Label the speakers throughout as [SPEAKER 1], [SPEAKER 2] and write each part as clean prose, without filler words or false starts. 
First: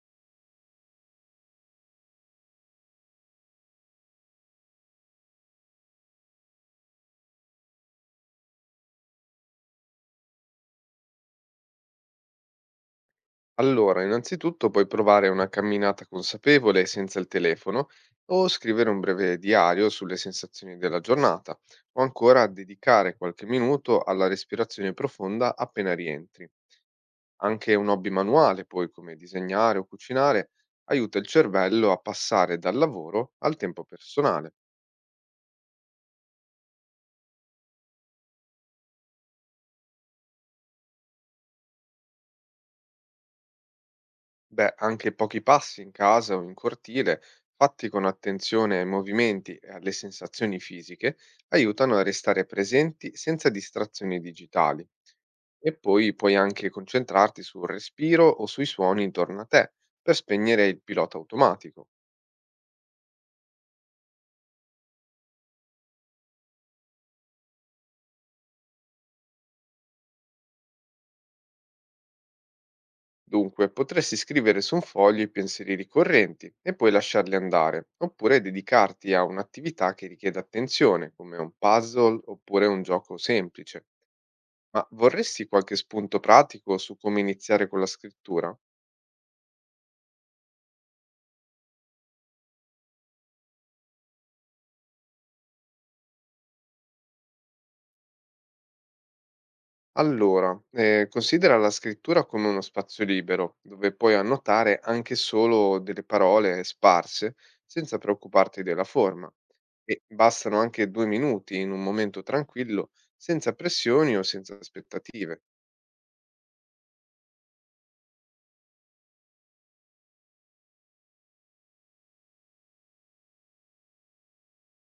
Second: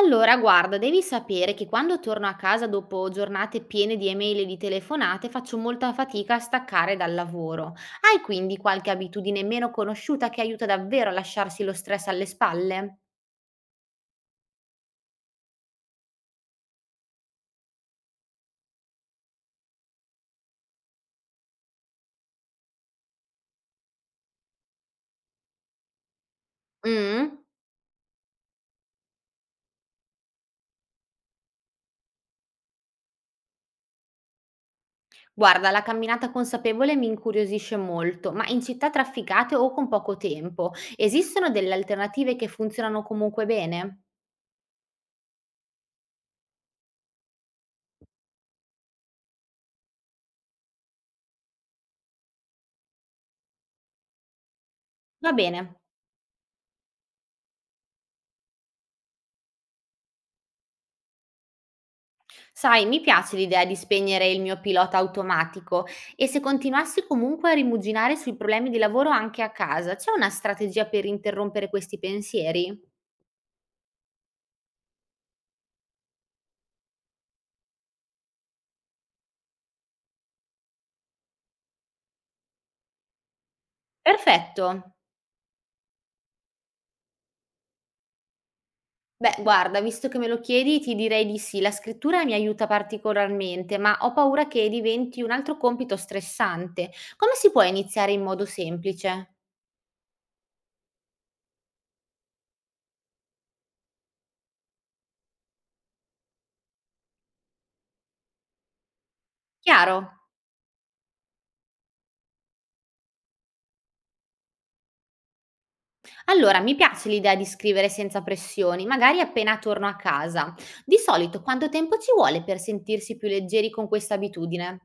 [SPEAKER 1] Allora, guarda, devi sapere che quando torno a casa dopo giornate piene di email e di telefonate faccio molta fatica a staccare dal lavoro. Hai quindi qualche abitudine meno conosciuta che aiuta davvero a lasciarsi lo stress alle spalle?
[SPEAKER 2] Allora, innanzitutto puoi provare una camminata consapevole senza il telefono o scrivere un breve diario sulle sensazioni della giornata o ancora dedicare qualche minuto alla respirazione profonda appena rientri.
[SPEAKER 1] Mm?
[SPEAKER 2] Anche un hobby manuale, poi come disegnare o cucinare, aiuta il cervello a passare dal lavoro al tempo personale.
[SPEAKER 1] Guarda, la camminata consapevole mi incuriosisce molto, ma in città trafficate o con poco tempo, esistono delle alternative che funzionano comunque bene?
[SPEAKER 2] Beh, anche pochi passi in casa o in cortile, fatti con attenzione ai movimenti e alle sensazioni fisiche, aiutano a restare presenti senza distrazioni digitali.
[SPEAKER 1] Va bene.
[SPEAKER 2] E poi puoi anche concentrarti sul respiro o sui suoni intorno a te per spegnere il pilota automatico.
[SPEAKER 1] Sai, mi piace l'idea di spegnere il mio pilota automatico e se continuassi comunque a rimuginare sui problemi di lavoro anche a casa, c'è una strategia per interrompere questi pensieri?
[SPEAKER 2] Dunque, potresti scrivere su un foglio i pensieri ricorrenti e poi lasciarli andare, oppure dedicarti a un'attività che richiede attenzione, come un puzzle oppure un gioco semplice. Ma
[SPEAKER 1] Perfetto.
[SPEAKER 2] vorresti qualche spunto pratico su come iniziare con la scrittura?
[SPEAKER 1] Beh, guarda, visto che me lo chiedi, ti direi di sì, la scrittura mi aiuta particolarmente, ma ho paura che diventi un altro compito stressante. Come si può iniziare in modo semplice?
[SPEAKER 2] Allora, considera la scrittura come uno spazio libero, dove puoi annotare anche solo delle parole sparse, senza preoccuparti della forma.
[SPEAKER 1] Chiaro?
[SPEAKER 2] E bastano anche 2 minuti in un momento tranquillo, senza pressioni o senza aspettative.
[SPEAKER 1] Allora, mi piace l'idea di scrivere senza pressioni, magari appena torno a casa. Di solito quanto tempo ci vuole per sentirsi più leggeri con questa abitudine?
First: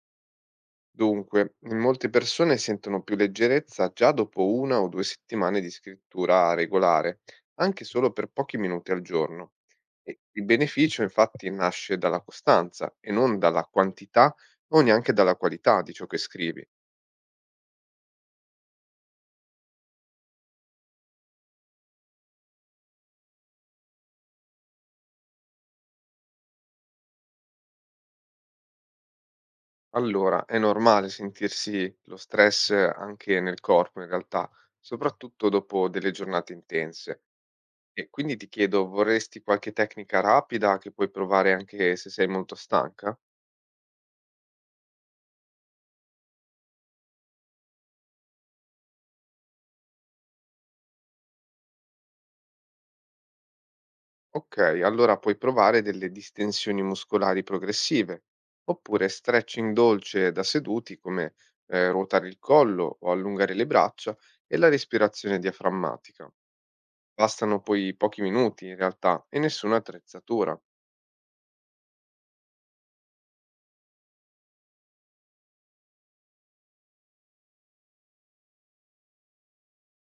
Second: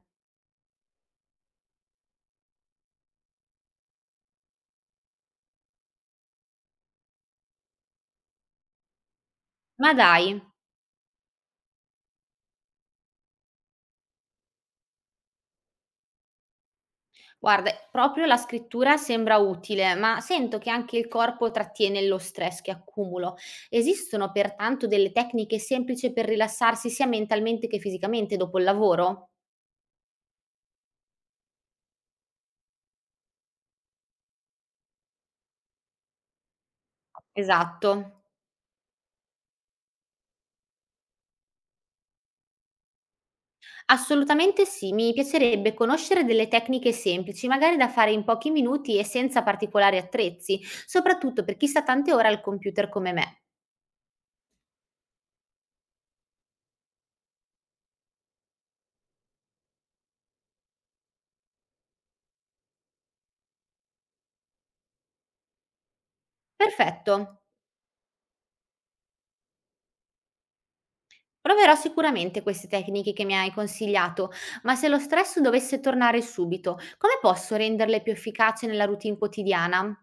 [SPEAKER 2] Dunque, in molte persone sentono più leggerezza già dopo una o 2 settimane di scrittura regolare, anche solo per pochi minuti al giorno.
[SPEAKER 1] Ma
[SPEAKER 2] E
[SPEAKER 1] dai,
[SPEAKER 2] il beneficio infatti nasce dalla costanza e non dalla quantità o neanche dalla qualità di ciò che scrivi.
[SPEAKER 1] guarda, proprio la scrittura sembra utile, ma sento che anche il corpo trattiene lo stress che accumulo. Esistono pertanto delle tecniche semplici per rilassarsi sia mentalmente che fisicamente dopo il lavoro?
[SPEAKER 2] Allora è normale sentirsi lo stress anche nel corpo in realtà, soprattutto dopo delle giornate intense.
[SPEAKER 1] Esatto.
[SPEAKER 2] E quindi ti chiedo, vorresti qualche tecnica rapida che puoi provare anche se sei molto stanca?
[SPEAKER 1] Assolutamente sì, mi piacerebbe conoscere delle tecniche semplici, magari da fare in pochi minuti e senza particolari attrezzi, soprattutto per chi sta tante ore al computer come me.
[SPEAKER 2] Ok, allora puoi provare delle distensioni muscolari progressive, oppure stretching dolce da seduti come ruotare il collo o allungare le braccia e la respirazione diaframmatica.
[SPEAKER 1] Perfetto,
[SPEAKER 2] Bastano poi pochi minuti in realtà e nessuna attrezzatura.
[SPEAKER 1] proverò sicuramente queste tecniche che mi hai consigliato, ma se lo stress dovesse tornare subito, come posso renderle più efficaci nella routine quotidiana?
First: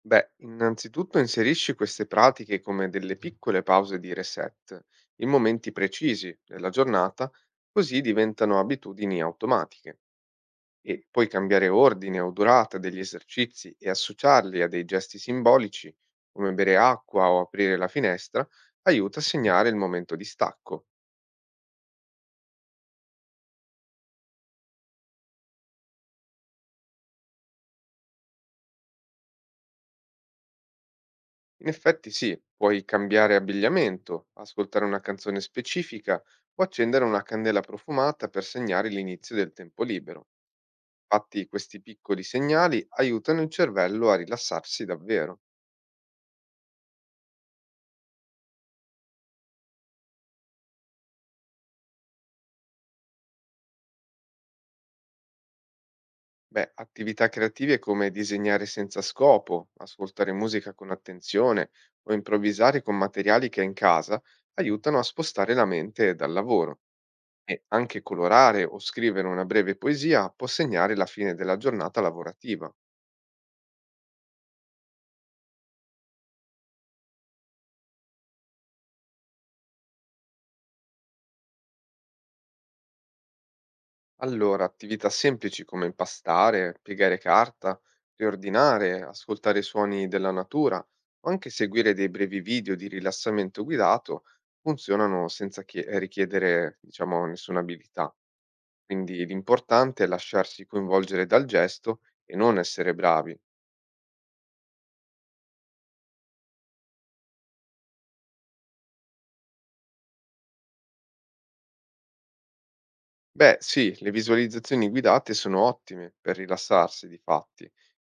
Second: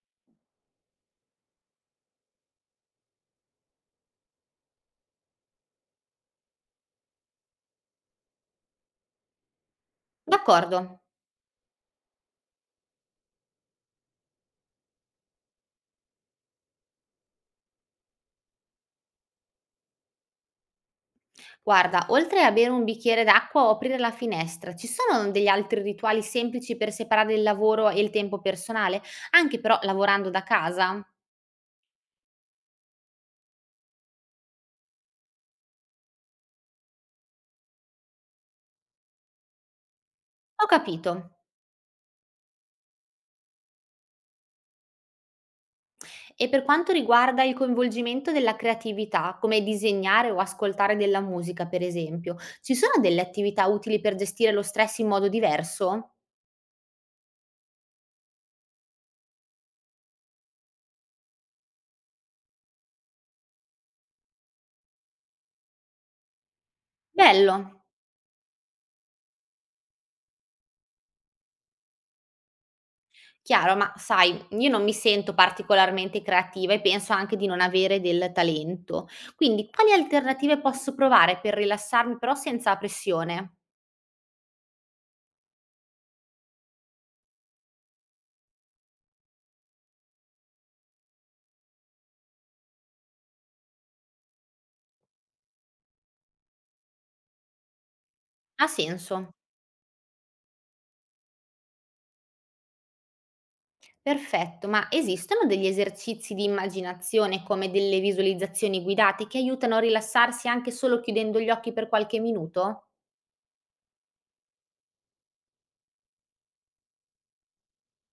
[SPEAKER 2] Beh, innanzitutto inserisci queste pratiche come delle piccole pause di reset in momenti precisi della giornata, così diventano abitudini automatiche.
[SPEAKER 1] D'accordo.
[SPEAKER 2] E poi cambiare ordine o durata degli esercizi e associarli a dei gesti simbolici, come bere acqua o aprire la finestra, aiuta a segnare il momento di stacco.
[SPEAKER 1] Guarda, oltre a bere un bicchiere d'acqua o aprire la finestra, ci sono degli altri rituali semplici per separare il lavoro e il tempo personale, anche però lavorando da casa?
[SPEAKER 2] In effetti sì, puoi cambiare abbigliamento, ascoltare una canzone specifica o accendere una candela profumata per segnare l'inizio del tempo libero.
[SPEAKER 1] Ho capito.
[SPEAKER 2] Infatti questi piccoli segnali aiutano il cervello a rilassarsi davvero.
[SPEAKER 1] E per quanto riguarda il coinvolgimento della creatività, come disegnare o ascoltare della musica, per esempio, ci sono delle attività utili per gestire lo stress in modo diverso?
[SPEAKER 2] Beh, attività creative come disegnare senza scopo, ascoltare musica con attenzione o improvvisare con materiali che hai in casa aiutano a spostare la mente dal lavoro
[SPEAKER 1] Bello.
[SPEAKER 2] e anche colorare o scrivere una breve poesia può segnare la fine della giornata lavorativa.
[SPEAKER 1] Chiaro, ma sai, io non mi sento particolarmente creativa e penso anche di non avere del talento. Quindi, quali alternative posso provare per rilassarmi però senza pressione?
[SPEAKER 2] Allora, attività semplici come impastare, piegare carta, riordinare, ascoltare i suoni della natura o anche seguire dei brevi video di rilassamento guidato funzionano senza richiedere, diciamo, nessuna abilità.
[SPEAKER 1] Ha
[SPEAKER 2] Quindi
[SPEAKER 1] senso.
[SPEAKER 2] l'importante è lasciarsi coinvolgere dal gesto e non essere bravi.
[SPEAKER 1] Perfetto, ma esistono degli esercizi di immaginazione come delle visualizzazioni guidate che aiutano a rilassarsi anche solo chiudendo gli occhi per qualche minuto?
[SPEAKER 2] Beh, sì, le visualizzazioni guidate sono ottime per rilassarsi, di fatti.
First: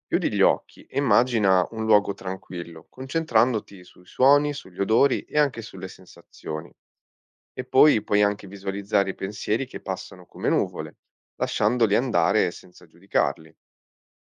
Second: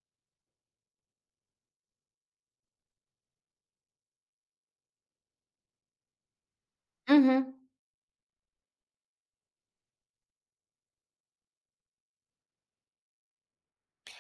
[SPEAKER 2] Chiudi gli occhi e immagina un luogo tranquillo, concentrandoti sui suoni, sugli odori e anche sulle sensazioni.
[SPEAKER 1] Mhm.
[SPEAKER 2] E poi puoi anche visualizzare i pensieri che passano come nuvole, lasciandoli andare senza giudicarli.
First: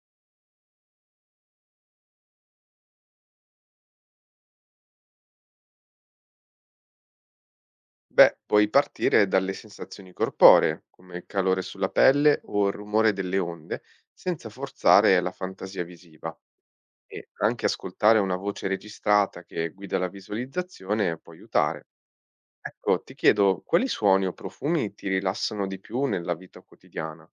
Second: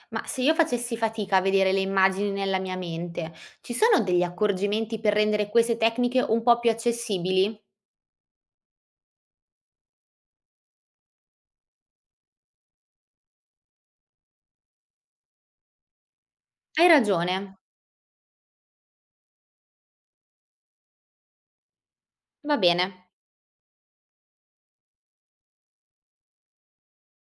[SPEAKER 1] Ma se io facessi fatica a vedere le immagini nella mia mente, ci sono degli accorgimenti per rendere queste tecniche un po' più accessibili?
[SPEAKER 2] Beh, puoi partire dalle sensazioni corporee, come il calore sulla pelle o il rumore delle onde, senza forzare la fantasia visiva.
[SPEAKER 1] Hai
[SPEAKER 2] E
[SPEAKER 1] ragione.
[SPEAKER 2] anche ascoltare una voce registrata che guida la visualizzazione può aiutare.
[SPEAKER 1] Va bene.
[SPEAKER 2] Ecco, ti chiedo quali suoni o profumi ti rilassano di più nella vita quotidiana?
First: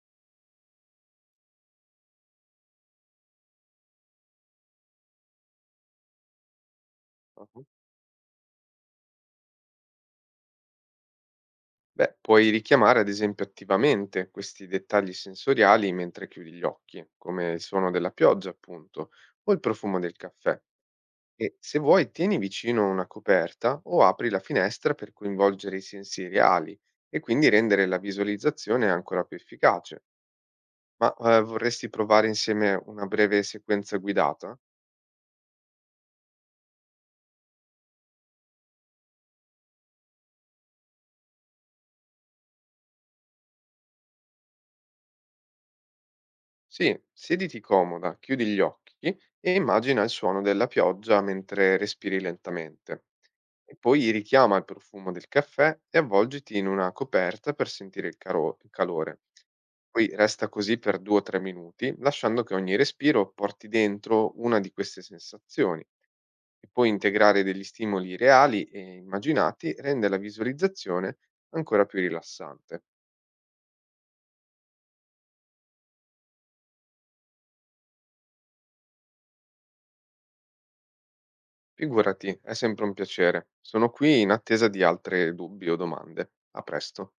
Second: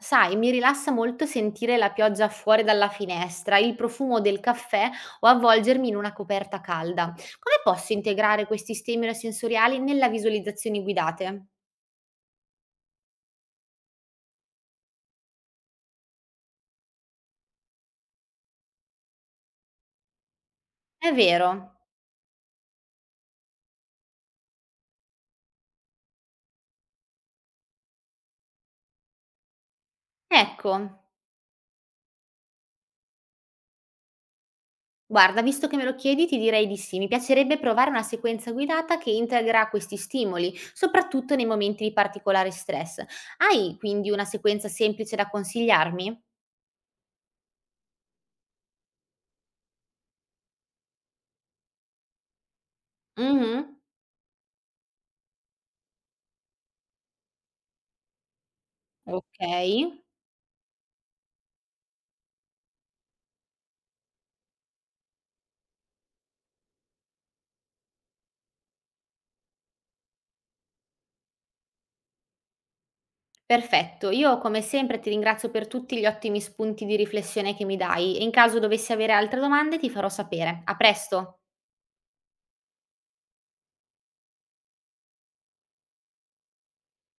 [SPEAKER 1] Sai, mi rilassa molto sentire la pioggia fuori dalla finestra, il profumo del caffè o avvolgermi in una coperta calda. Come
[SPEAKER 2] Ah-ah.
[SPEAKER 1] posso integrare questi stimoli sensoriali nella visualizzazione guidate?
[SPEAKER 2] Beh, puoi richiamare ad esempio attivamente questi dettagli sensoriali mentre chiudi gli occhi, come il suono della pioggia, appunto, o il profumo del caffè.
[SPEAKER 1] È
[SPEAKER 2] E
[SPEAKER 1] vero.
[SPEAKER 2] se vuoi, tieni vicino una coperta o apri la finestra per coinvolgere i sensi reali e quindi rendere la visualizzazione ancora più efficace.
[SPEAKER 1] Ecco.
[SPEAKER 2] Ma vorresti provare insieme una breve sequenza guidata?
[SPEAKER 1] Guarda, visto che me lo chiedi, ti direi di sì. Mi piacerebbe provare una sequenza guidata che integra questi stimoli, soprattutto nei momenti di particolare stress. Hai quindi una sequenza semplice da consigliarmi?
[SPEAKER 2] Sì, siediti comoda, chiudi gli occhi e immagina il suono della pioggia mentre respiri lentamente. E
[SPEAKER 1] Mhm.
[SPEAKER 2] poi richiama il profumo del caffè e avvolgiti in una coperta per sentire il, il calore.
[SPEAKER 1] Ok.
[SPEAKER 2] Poi resta così per 2 o 3 minuti, lasciando che ogni respiro porti dentro una di queste sensazioni. E poi integrare degli stimoli reali e immaginati rende la visualizzazione ancora più rilassante.
[SPEAKER 1] Perfetto, io come sempre ti ringrazio per tutti gli ottimi spunti di riflessione che mi dai e in caso dovessi avere altre domande ti farò sapere. A presto!
[SPEAKER 2] Figurati, è sempre un piacere. Sono qui in attesa di altri dubbi o domande. A presto.